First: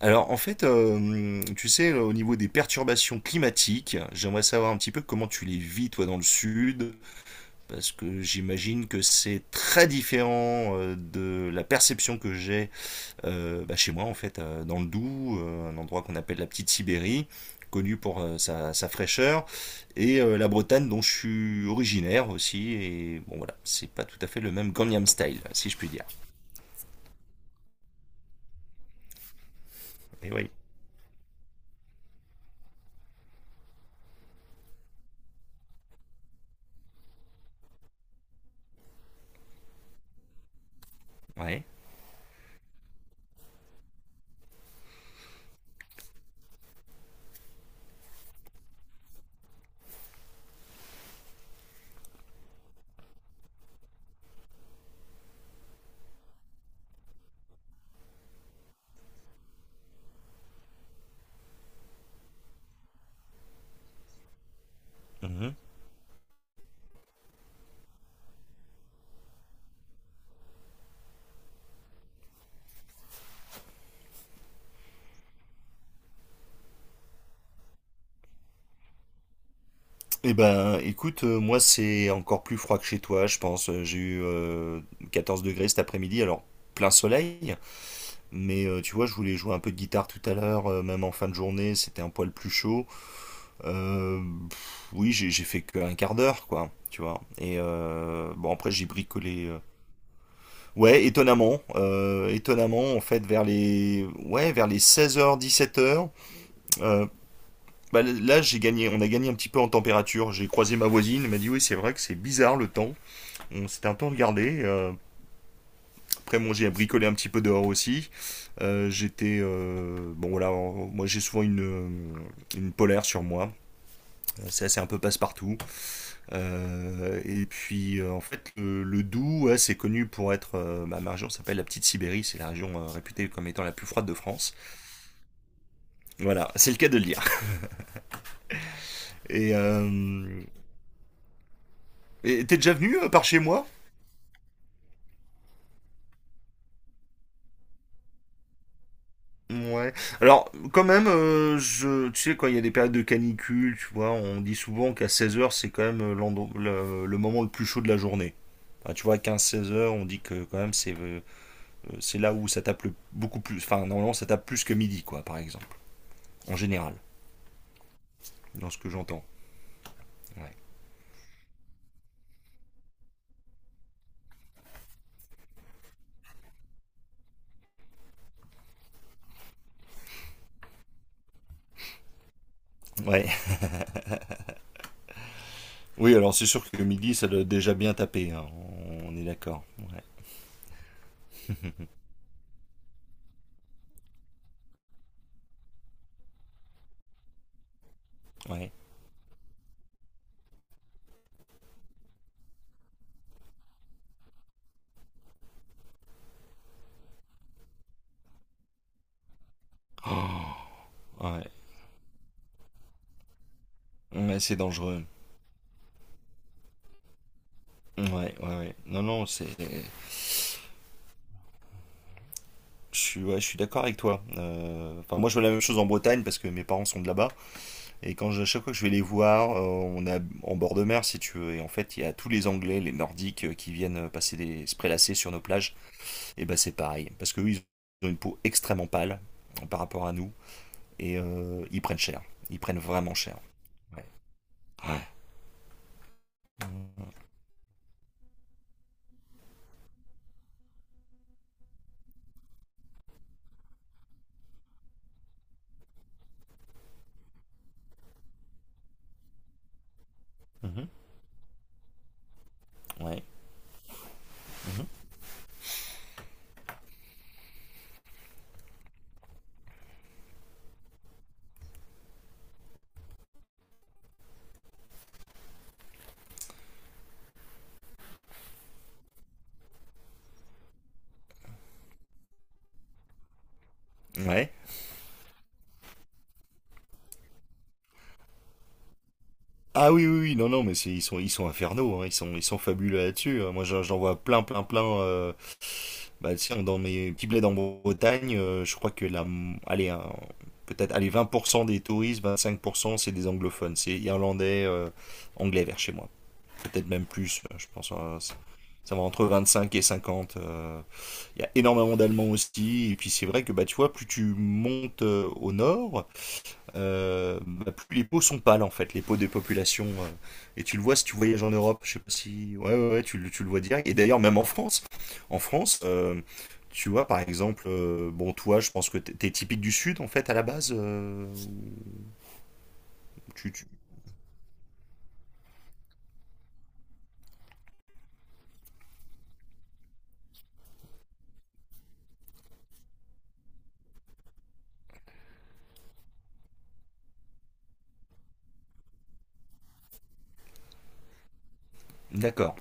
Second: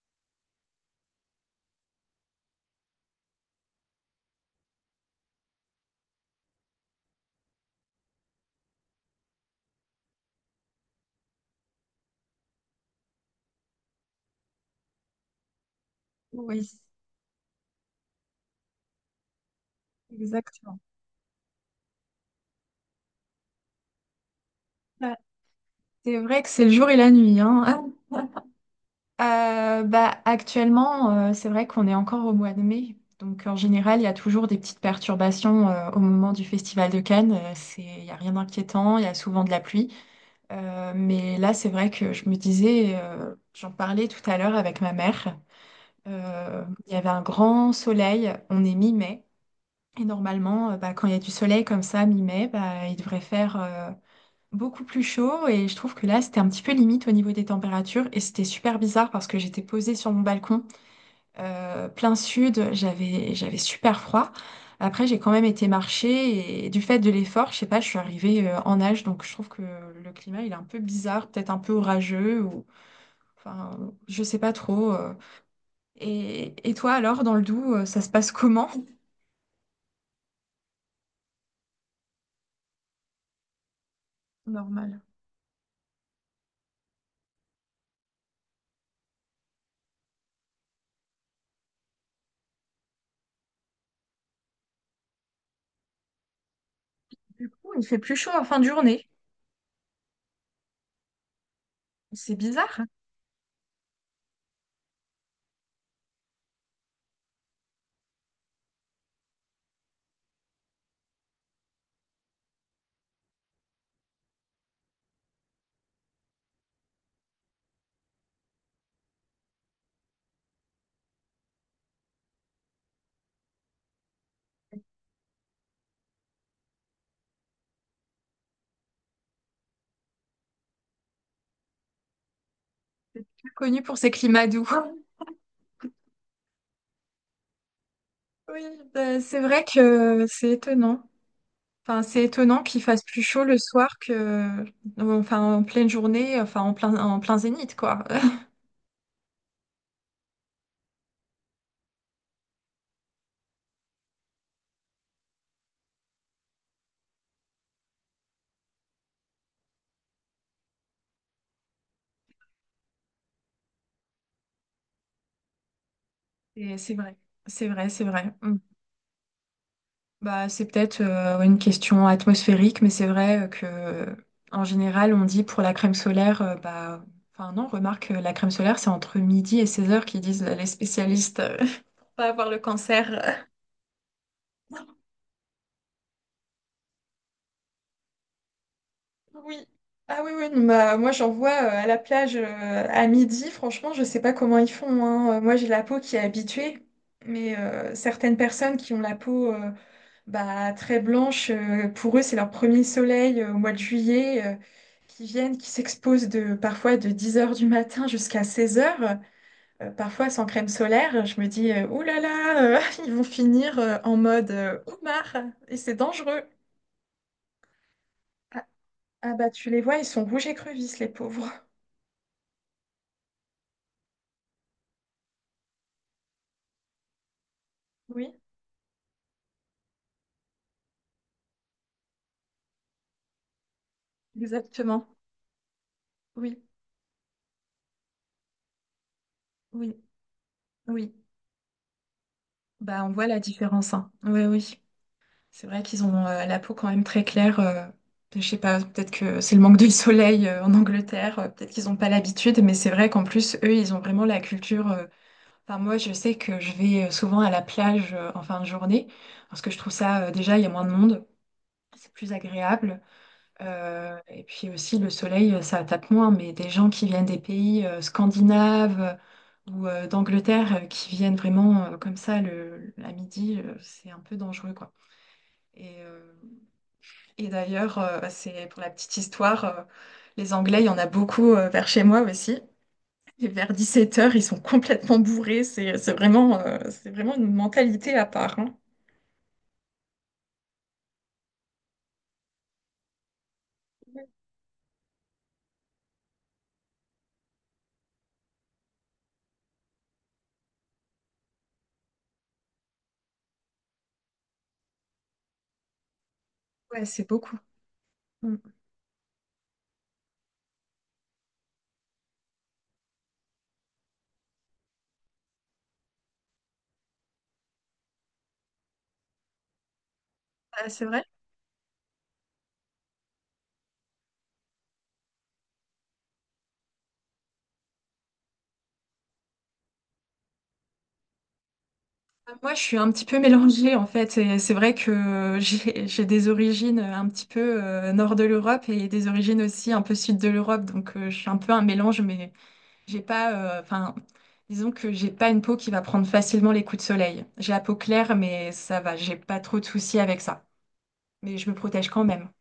Alors en fait, tu sais, au niveau des perturbations climatiques, j'aimerais savoir un petit peu comment tu les vis toi dans le sud, parce que j'imagine que c'est très différent, de la perception que j'ai bah, chez moi en fait, dans le Doubs, un endroit qu'on appelle la Oui, petite Sibérie, connu pour sa fraîcheur, et la exactement. Bretagne dont je suis originaire aussi, et bon voilà, c'est pas tout à fait le même Gangnam Ouais. Style, si je puis dire. C'est vrai que c'est le jour et la nuit, hein. Ah, bah, Et oui, actuellement, c'est vrai qu'on est encore au mois de mai. Donc, en général, il y a toujours des petites perturbations au moment du Festival de Cannes. Il n'y a rien d'inquiétant, il y a souvent de la pluie. Mais là, ouais. c'est vrai que je me disais, j'en parlais tout à l'heure avec ma mère. Il y avait un grand soleil, on est mi-mai. Et normalement, bah, quand il y a du soleil comme ça, mi-mai, bah, il devrait faire beaucoup plus chaud, et je trouve que là c'était un petit peu limite au niveau des températures, et c'était super bizarre parce que j'étais posée sur mon balcon plein sud, j'avais super froid. Après j'ai quand même été marcher et du fait de l'effort, je sais pas, je suis arrivée en nage, donc je trouve que le climat il est un peu bizarre, peut-être un peu orageux, ou enfin, je sais pas trop. Et toi alors dans le Doubs, ça se passe comment? Eh ben, écoute, moi c'est encore plus froid que chez toi, je pense. J'ai eu Normal. 14 degrés cet après-midi, alors plein soleil. Mais tu vois, je voulais jouer un peu de guitare tout à l'heure, même en fin de journée, c'était un poil plus chaud. Euh, oui, j'ai fait qu'un quart d'heure, quoi, tu vois. Du Et coup, il fait plus chaud en bon, fin de après j'ai journée. bricolé. Ouais, étonnamment, C'est bizarre. En fait, vers les 16h, 17h, euh, bah, là, j'ai gagné, on a gagné un petit peu en température. J'ai croisé ma voisine, elle m'a dit oui, c'est vrai que c'est bizarre le temps. On s'était un peu regardé. Après, bon, j'ai bricolé un petit peu dehors aussi. J'étais. Bon, voilà, moi j'ai souvent une polaire sur moi. Ça, c'est un peu passe-partout. Et puis, en fait, le Doubs, ouais, c'est connu pour être. Bah, ma région s'appelle la Petite Sibérie. C'est la région C'est réputée comme plus étant la connu plus pour froide ces de climats France. doux. Voilà, c'est le cas de le dire. Oui, bah, c'est Et. vrai que euh, c'est étonnant. Enfin, c'est et t'es étonnant déjà qu'il venu fasse plus par chez chaud le moi? soir que, enfin, en pleine journée, enfin, en plein zénith, quoi. Ouais. Alors, quand même, tu sais, quand il y a des périodes de canicule, tu vois, on dit souvent qu'à 16 heures, c'est quand même le moment le plus chaud de la journée. Enfin, tu vois, à 16 heures, on dit que quand même, c'est là où ça tape beaucoup plus. Enfin, normalement, ça tape plus que midi, quoi, par exemple. En Et c'est général, vrai, c'est vrai, c'est vrai. Mm. dans ce que j'entends. Bah, Ouais. c'est peut-être une question atmosphérique, mais c'est vrai que, en général, on dit pour la crème solaire, bah, enfin, non, remarque, la crème solaire, c'est entre midi et 16 heures qu'ils disent les spécialistes, pas avoir le Ouais. cancer. Oui, alors c'est sûr que midi, ça doit déjà bien taper, hein. On est d'accord. Oui. Ouais. Ah oui, oui, non, bah, moi j'en vois à la plage à midi, franchement, je sais pas comment ils font, hein. Moi j'ai la peau qui est habituée, mais certaines Ouais. personnes qui ont la peau bah, très blanche, pour eux c'est leur premier soleil au mois de juillet, qui viennent, qui s'exposent de, parfois de 10 heures du matin jusqu'à 16h, parfois sans Oh. crème solaire. Je Ouais, me dis, ouh là là, ils vont finir en ouais mode c'est dangereux. homard, et c'est dangereux. Ouais, ouais, Ah, ouais. Non, non, ah, c'est bah tu les vois, ils sont rouges et crevisses, les pauvres. je suis d'accord avec toi. Enfin, moi, je vois la même chose en Bretagne parce que mes parents sont de là-bas. Et Oui, à chaque fois que je vais les voir, on est en bord de mer, si tu veux. Et en fait, il y a tous les Anglais, les Nordiques, qui viennent passer se exactement. prélasser sur nos plages. Et ben, Oui, c'est pareil. Parce que eux, ils ont une peau extrêmement pâle, par oui, rapport à nous. oui. Et ils prennent cher. Ils prennent Bah, on vraiment voit cher. la différence, Ouais. hein. Oui, oui. Ouais. C'est vrai qu'ils ont la peau quand même très claire. Je sais pas, peut-être que c'est le manque de soleil en Angleterre. Peut-être qu'ils n'ont pas l'habitude, mais c'est vrai qu'en plus, eux, ils ont vraiment la culture. Enfin, moi, je sais que je vais souvent à la plage en fin de journée, parce que je trouve ça, déjà, il y a moins Mhm. de monde. C'est plus agréable. Ouais. Et puis Mhm. aussi, le soleil, ça tape moins, mais des gens qui viennent des pays scandinaves ou d'Angleterre qui viennent vraiment comme ça, le, à midi, c'est un peu dangereux, quoi. Et, euh, et d'ailleurs, c'est pour la petite histoire, les Anglais, il y en a beaucoup vers chez moi aussi. Et vers 17 heures, ils Ouais. sont complètement bourrés. C'est vraiment, c'est vraiment une mentalité à part, hein. Ah oui, oui, oui, non, non, mais ils sont infernaux, hein, ils sont fabuleux là-dessus, hein. Moi, j'en vois plein, plein, plein. Bah, tiens, dans mes petits bleds en Bretagne, je crois que allez, peut-être, allez, 20% des touristes, 25%, c'est des anglophones, c'est irlandais, anglais vers chez moi. Peut-être Ouais, même c'est plus, beaucoup. je pense, ça Mm. ça va entre 25 et 50. Il y a énormément d'Allemands aussi, et puis c'est vrai que, bah, tu vois, plus tu montes au nord, bah, plus les peaux sont pâles en fait, les peaux des populations. Et tu le Ah, vois c'est si tu vrai? voyages en Europe, je sais pas si. Ouais, ouais, ouais, tu le vois direct. Et d'ailleurs, même en France, tu vois par exemple, bon, toi, je pense que t'es typique du Sud en fait à la base. Moi, je suis un petit peu tu, tu- mélangée en fait. Et c'est vrai que j'ai des origines un petit peu nord de l'Europe et des origines aussi un peu sud de l'Europe. Donc, je suis un peu un mélange, mais j'ai pas, enfin, disons que j'ai pas une peau qui va prendre facilement les coups de soleil. J'ai la peau claire, mais ça va. J'ai pas trop de soucis avec ça. Mais je me protège quand même. D'accord.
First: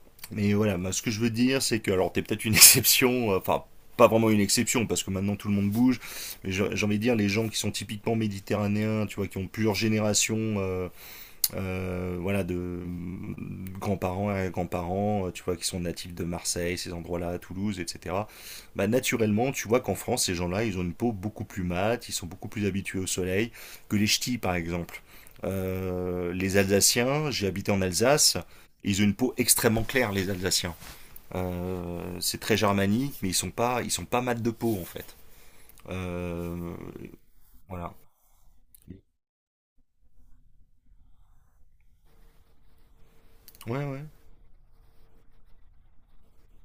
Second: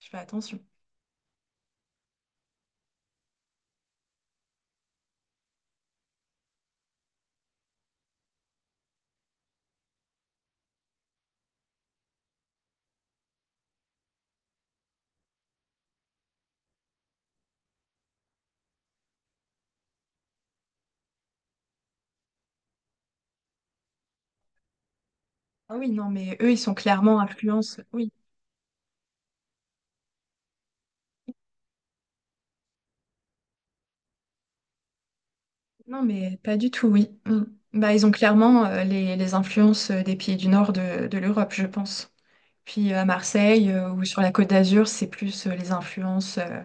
Je fais Mais attention. voilà, bah, ce que je veux dire, c'est que alors t'es peut-être une exception, enfin. Pas vraiment une exception parce que maintenant tout le monde bouge, mais j'ai envie de dire les gens qui sont typiquement méditerranéens, tu vois, qui ont plusieurs générations, voilà, de grands-parents à grands-parents, tu vois, qui sont natifs de Marseille, ces endroits-là, Toulouse, etc. Bah, naturellement, tu vois qu'en France, ces gens-là, ils ont une peau beaucoup plus mate, ils sont beaucoup plus habitués au soleil que les ch'tis, par exemple. Ah oui, non, mais eux, Les ils sont clairement Alsaciens, j'ai habité influence. en Oui, Alsace, ils ont une peau extrêmement claire, les Alsaciens. C'est très germanique, mais ils sont pas mat de peau en fait. non, mais pas du Euh, tout. Oui. Mm. Bah, voilà. ils ont clairement les influences des pays du nord de l'Europe, je pense. Puis à Marseille Ouais, ouais. ou sur la Côte d'Azur, c'est plus les influences,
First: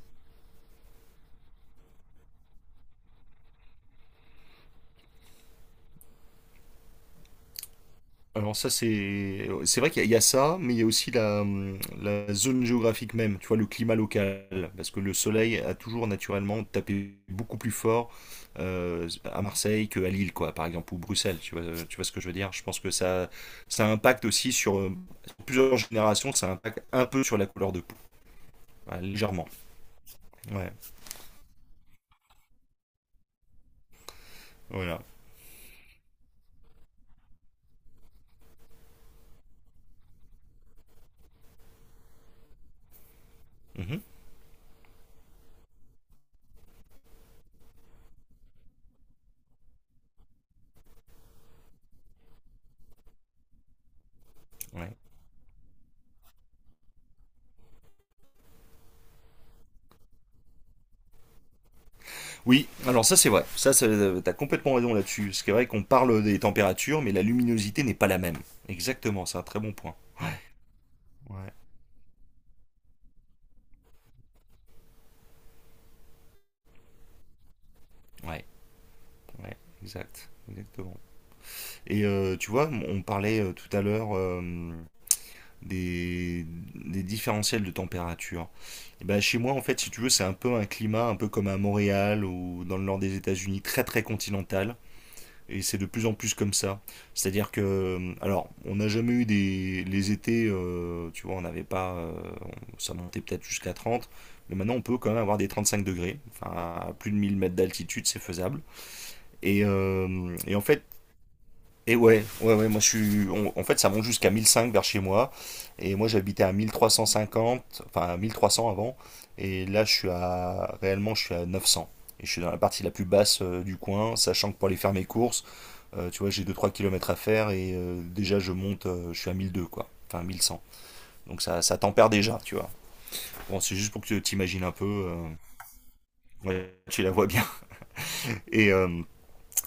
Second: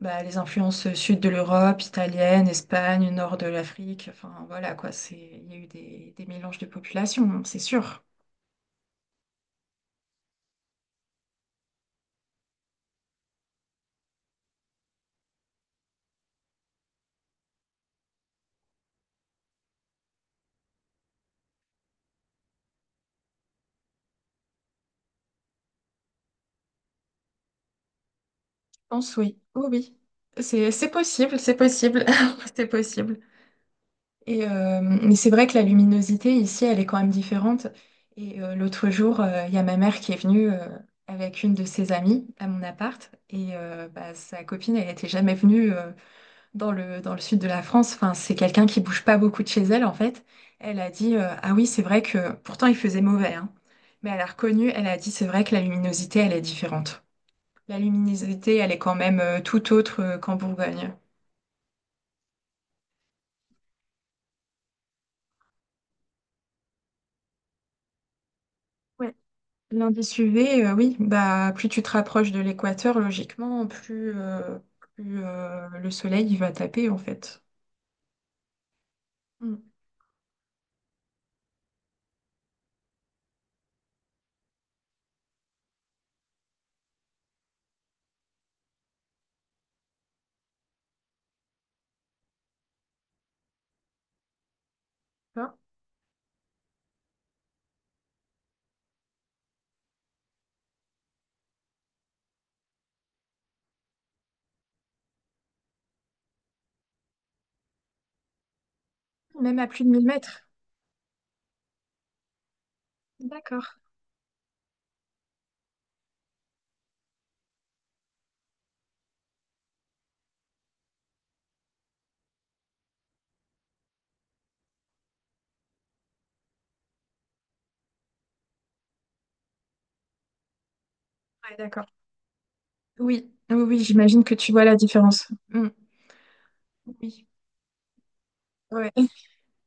bah, les influences sud de l'Europe, italienne, Espagne, nord de l'Afrique. Enfin voilà quoi, c'est il y a eu des mélanges de populations, hein, c'est sûr. Alors ça c'est vrai qu'il y a ça, mais il y a aussi la zone géographique même, tu vois, le climat local, parce que le soleil a toujours naturellement tapé beaucoup plus fort, à Marseille qu'à Lille, quoi, par exemple, ou Bruxelles, tu vois ce que je veux dire? Je pense que ça impacte aussi sur plusieurs générations, ça impacte un peu sur la couleur de peau, Je ouais, pense oui, légèrement. oui, oui. C'est Ouais, c'est possible, c'est possible, c'est possible. Et, voilà. mais c'est vrai que la luminosité ici, elle est quand même différente. Et l'autre jour, il y a ma mère qui est venue, avec une de ses amies à mon appart, et Mhm, bah, sa copine elle n'était jamais venue dans le sud de la France. Enfin, c'est quelqu'un qui bouge pas beaucoup de chez elle, en fait. Elle a dit, ah oui, c'est vrai que pourtant il faisait mauvais, hein. Mais elle a reconnu, elle ouais. a dit, c'est vrai que la luminosité, elle est différente. La luminosité, elle est quand même tout autre qu'en Bourgogne. Oui, alors ça c'est vrai. Ça, t'as complètement raison là-dessus. C'est vrai qu'on parle des températures, mais la luminosité n'est pas la même. Ouais. Exactement, c'est un très bon point. L'indice UV, oui, bah Ouais. plus tu te rapproches de l'équateur, logiquement, plus le soleil il va taper, en fait. Ouais, ouais, Mm. exact, exactement. Et tu vois, on parlait tout à l'heure, des, des différentiels de température. Et ben, chez moi, en fait, si tu veux, c'est un peu un climat, un peu comme à Montréal ou dans le nord des États-Unis, très très continental. Hein. Et c'est de plus en plus comme ça. C'est-à-dire que, alors, on n'a jamais eu les étés, tu vois, on n'avait pas, ça montait peut-être jusqu'à 30, mais maintenant on peut quand même avoir des 35 degrés, enfin, à plus de 1000 mètres d'altitude, c'est faisable. Même à plus de 1000 mètres. En fait, et ouais, ouais, ouais, moi je suis, on- en D'accord. fait, ça monte jusqu'à 1005 vers chez moi, et moi j'habitais à 1350, enfin, à 1300 avant, et là je suis à, réellement, je suis à 900. Et je suis dans la partie la plus basse, du coin, sachant que pour aller faire mes courses, tu vois, j'ai deux trois kilomètres à faire et déjà je monte, je suis à 1002 quoi, enfin 1100. Donc Ouais, ça d'accord. tempère déjà, tu vois. Oui, Bon, oui, c'est oui, juste pour que tu j'imagine que tu t'imagines vois un la peu. différence. Mm. Ouais, tu la Oui. vois bien. Et, Ouais. euh,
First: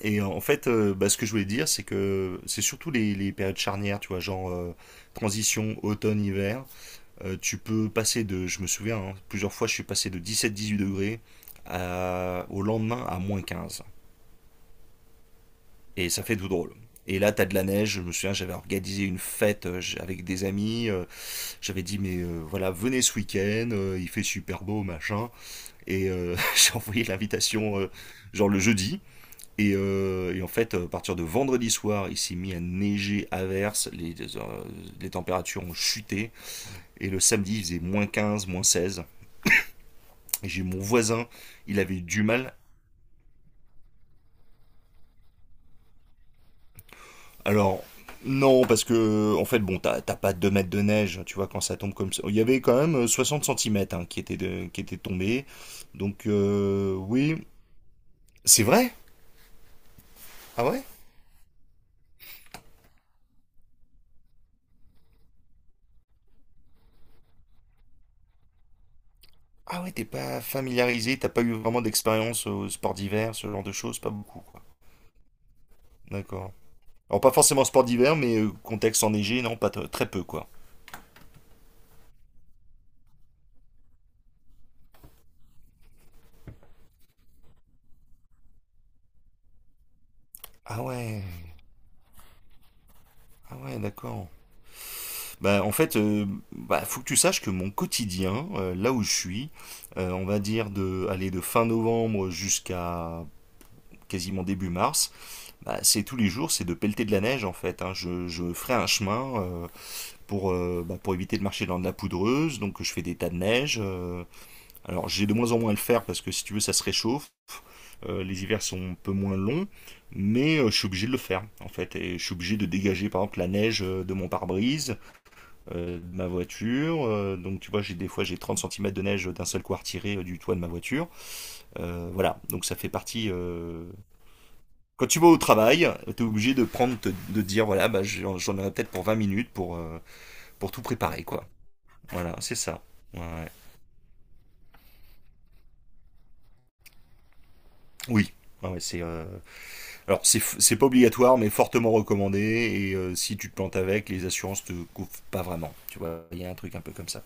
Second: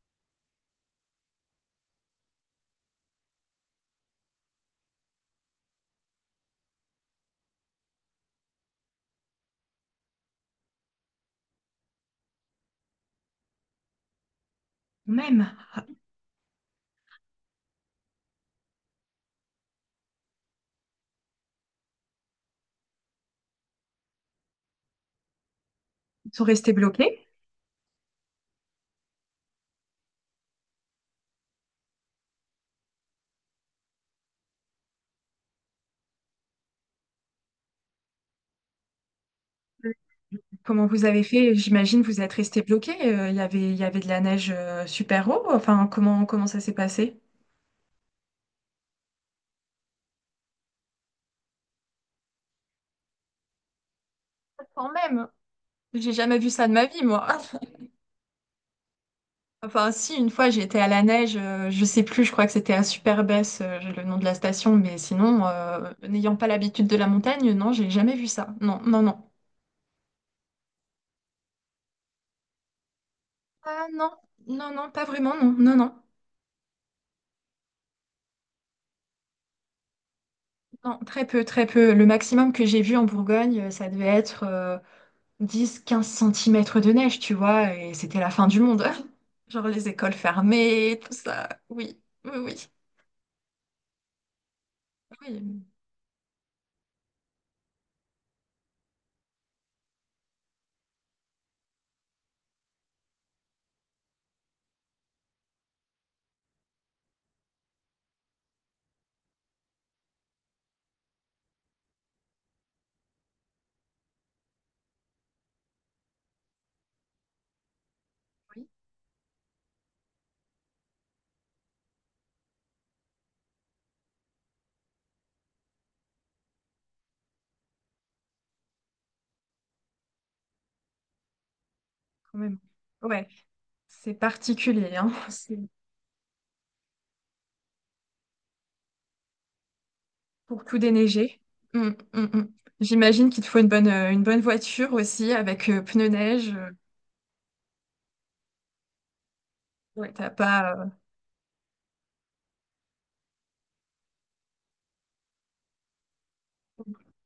et en fait, bah, ce que je voulais dire, c'est que c'est surtout les périodes charnières, tu vois, genre, transition automne-hiver. Tu peux passer je me souviens, hein, plusieurs fois je suis passé de 17-18 degrés au lendemain à -15. Même, Et ça fait tout drôle. Et là, t'as de la neige. Je me souviens, j'avais organisé une fête avec des amis. J'avais dit, mais voilà, venez ce week-end, il fait super beau, machin. Et ils sont restés j'ai envoyé bloqués. l'invitation, genre le jeudi. Et en fait, à partir de vendredi soir, il s'est mis à neiger à verse. Les températures ont chuté. Et le samedi, il faisait -15, -16. Et j'ai mon Comment vous avez voisin, fait? il avait J'imagine eu vous du êtes mal. restés bloqués. Il y avait de la neige super haut. Enfin, comment, comment ça s'est passé? Alors, non, parce que, en fait, bon, t'as pas 2 mètres de neige, tu vois, quand ça tombe comme ça. Il y avait quand même, 60 centimètres, hein, qui étaient, qui Quand étaient même, tombés. j'ai Donc, jamais vu ça de ma vie, moi. oui. C'est vrai? Enfin, si, une fois, Ah j'étais ouais? à la neige, je sais plus, je crois que c'était à Superbès, j'ai le nom de la station, mais sinon, n'ayant pas l'habitude de la montagne, non, j'ai jamais vu ça. Non, non, non. Ah ouais, t'es pas familiarisé, t'as pas eu vraiment d'expérience au sport d'hiver, ce genre de Ah choses, non, pas beaucoup, quoi. non, non, pas vraiment, non, non, non. D'accord. Alors, pas forcément sport d'hiver, mais contexte enneigé, non, pas t- très peu, quoi. Non, très peu, très peu. Le maximum que j'ai vu en Bourgogne, ça devait être 10-15 centimètres de neige, tu vois, et c'était la fin du monde. Genre les écoles Ah fermées, tout ouais, ça. Oui, oui, oui. ah ouais, d'accord. Oui, Bah, en fait, bah, faut que tu saches que mon quotidien, là où je suis, on va dire de aller de fin novembre jusqu'à quasiment début mars, bah, c'est tous les jours, c'est de pelleter de la neige en fait, hein. Je ferai un chemin, pour éviter de marcher dans de la poudreuse, donc je fais des tas de neige. Alors j'ai de moins en moins à le faire parce que si tu veux ça se réchauffe. Les hivers oui, sont un peu moins longs, mais je suis obligé de le faire en fait. Et je suis obligé de dégager par exemple la neige, de mon pare-brise, de ma voiture. Donc tu vois, j'ai des fois j'ai 30 centimètres de neige d'un seul coup à retirer, du toit de ma voiture. Quand Voilà, même. donc ça fait Ouais, partie. C'est particulier, Quand hein. tu vas au C'est travail, t'es obligé de prendre, de dire voilà, bah, j'en aurai peut-être pour 20 minutes pour pour tout tout préparer, déneiger. quoi. Mm, mm, Voilà, mm. c'est ça. Ouais. J'imagine qu'il te Ouais. faut une bonne voiture aussi, avec pneus neige. Oui. Ouais, ouais, c'est Ouais, alors t'as pas. c'est pas obligatoire mais fortement recommandé et si tu te plantes avec les assurances te couvrent pas vraiment, tu vois, il y a un truc un peu comme ça.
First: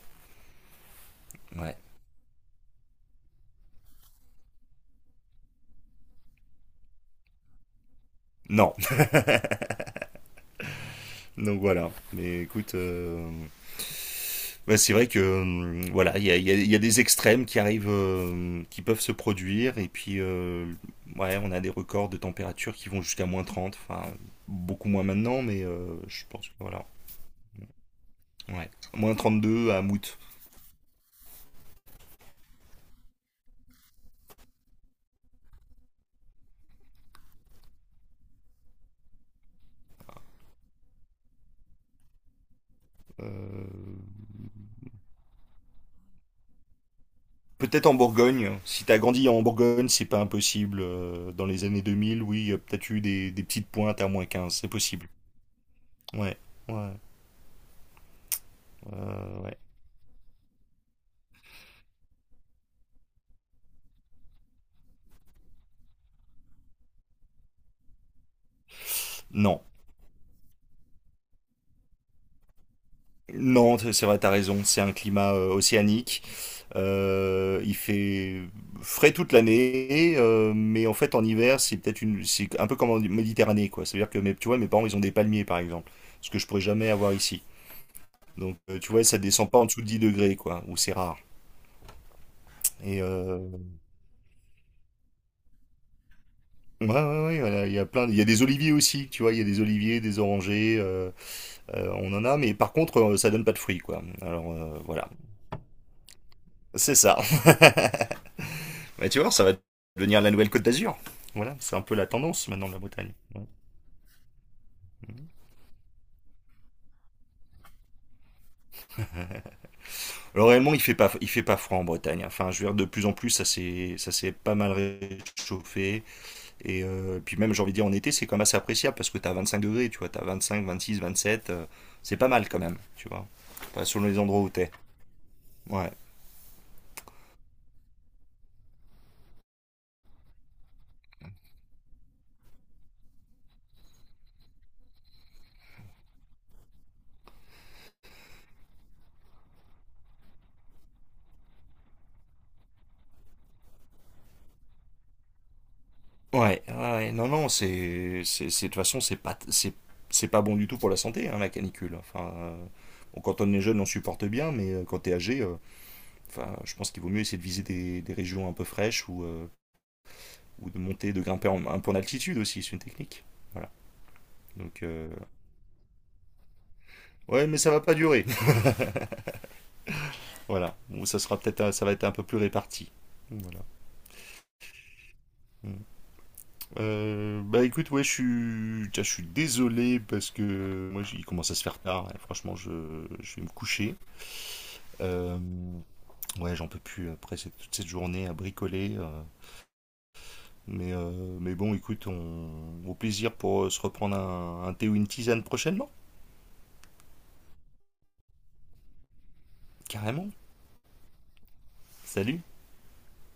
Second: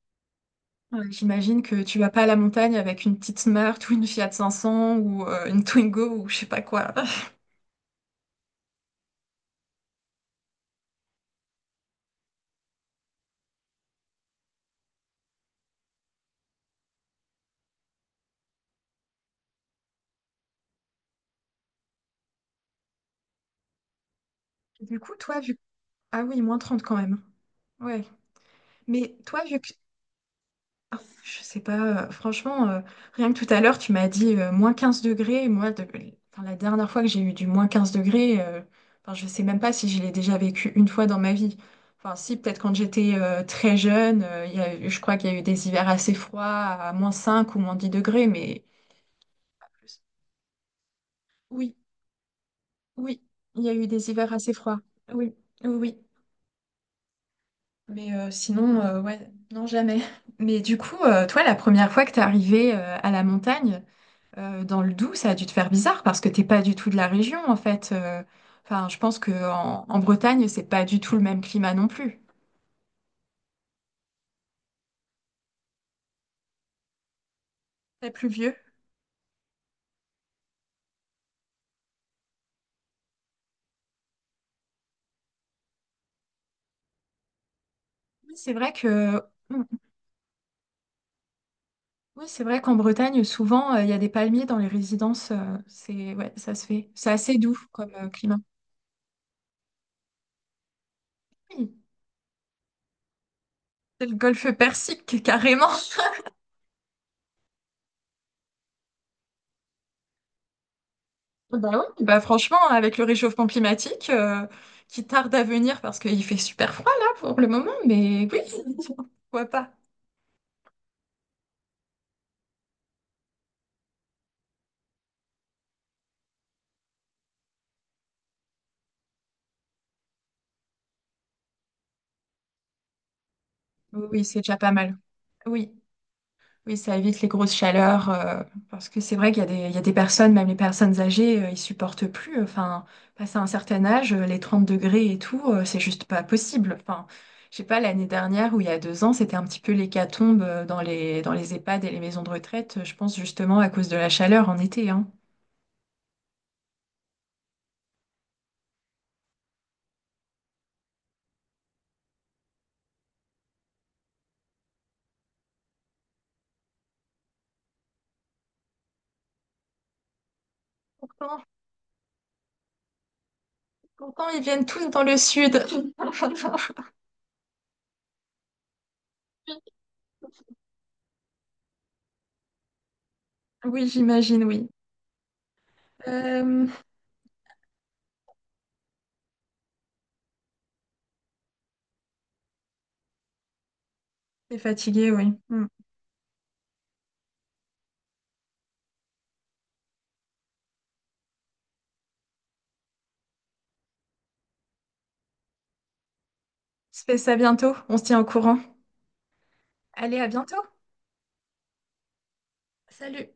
Ouais, j'imagine Ouais, que tu vas pas à la montagne avec une petite Smart ou une Fiat 500 ou une Twingo ou je sais pas quoi. non. Donc voilà. Mais écoute, bah, c'est vrai que voilà, il y a des extrêmes qui arrivent, qui peuvent se produire, et puis ouais, on a des records de température qui vont jusqu'à moins trente, enfin beaucoup Du moins coup, toi, maintenant, vu. mais Ah je oui, pense que -30 voilà. quand même. Ouais. Ouais. Moins Mais toi, vu que. deux à Mout. Ah, je sais pas, franchement, rien que tout à l'heure, tu m'as dit -15 degrés. Enfin, la dernière fois que j'ai eu du -15 degrés, enfin, je sais même pas si je l'ai déjà vécu une fois dans ma vie. Enfin, si, peut-être quand j'étais très Euh, jeune, il y a eu- je crois qu'il y a eu des hivers assez froids, à -5 ou moins Peut-être dix en degrés, Bourgogne. mais. Si t'as grandi en Bourgogne, c'est pas impossible. Dans les Oui, années deux mille, oui, il y a peut-être eu oui, des il y petites a eu pointes à des moins hivers assez quinze, c'est froids. possible. Oui, oui, oui. Ouais, ouais, Mais sinon, ouais, ouais. non, jamais. Mais du coup, toi, la première fois que t'es arrivé à la montagne, dans le Doubs, ça a dû te faire bizarre parce que t'es pas du tout de la région en fait. Enfin, je pense que Non, en Bretagne, c'est pas du tout le même climat non plus. non, c'est vrai, t'as raison. C'est un climat océanique. Il C'est fait pluvieux. frais toute l'année, mais en fait en hiver, c'est un peu comme en Méditerranée, quoi. C'est-à-dire que tu vois, mes parents, ils ont des palmiers, par exemple, ce que je pourrais jamais avoir ici. Oui, c'est Donc, vrai tu vois, ça que descend pas mm, en dessous de 10 degrés, quoi, ou c'est rare. oui, c'est vrai qu'en Et Bretagne, euh, souvent, il y a des palmiers dans les résidences. C'est ouais, ça se fait. C'est assez ouais, doux voilà, il y a comme plein, il y a climat. des oliviers aussi, tu vois, il y a des oliviers, des orangers, Oui, on en a, mais par contre, ça donne pas de fruits, quoi. c'est le golfe Alors voilà, Persique carrément. c'est ça. Bah, tu vois, ça va devenir la nouvelle Côte d'Azur. Voilà, Bah c'est un peu oui, la bah tendance franchement, maintenant de la avec le Bretagne. Ouais. réchauffement climatique qui tarde à venir parce qu'il fait super froid là pour le moment, mais oui, pourquoi pas. Alors réellement, il fait pas froid en Bretagne, hein. Enfin, je veux dire, de plus en plus, ça s'est pas mal réchauffé. Et puis même, j'ai envie de dire, en été, c'est quand même assez appréciable parce que t'as 25 degrés, tu vois, t'as 25, 26, 27, c'est pas mal quand même, tu vois. Enfin, selon les Oui, c'est endroits où déjà t'es. pas mal. Oui. Ouais, Oui, ça évite les grosses chaleurs, parce que c'est vrai qu'il y a des, personnes, même les personnes âgées, ils supportent plus. Enfin, passé un certain âge, les 30 degrés et tout, c'est juste pas possible. Enfin, je sais pas, l'année dernière ou il y a 2 ans, c'était un petit peu l'hécatombe dans les EHPAD et les maisons de retraite, je pense justement à cause de la chaleur en été, hein. ouais, ouais. Non, non, de toute façon, c'est pas bon du tout pour la santé, hein, la canicule. Enfin, bon, quand on est jeune, on supporte bien, mais quand t'es âgé, enfin, je pense qu'il vaut mieux essayer de viser des régions un peu fraîches, ou, ou de monter, de Pourtant, grimper un peu en altitude aussi, c'est une technique. Voilà. pourtant, ils viennent Donc, tous dans le sud. ouais, mais ça va pas durer. Voilà. Bon, ça va être un peu plus réparti. Voilà. Oui, j'imagine, oui. Mm. Euh, Bah écoute, ouais, tiens, je suis désolé parce que moi, il commence à se faire tard. Et franchement, je vais me coucher. t'es fatigué, oui. Euh, Hmm. On ouais, j'en peux plus après toute cette journée à bricoler. Mais, mais bon, écoute, au plaisir pour se reprendre un thé ou une tisane prochainement. se fait ça bientôt, on se tient au courant. Allez, à Carrément. bientôt. Salut. Salut.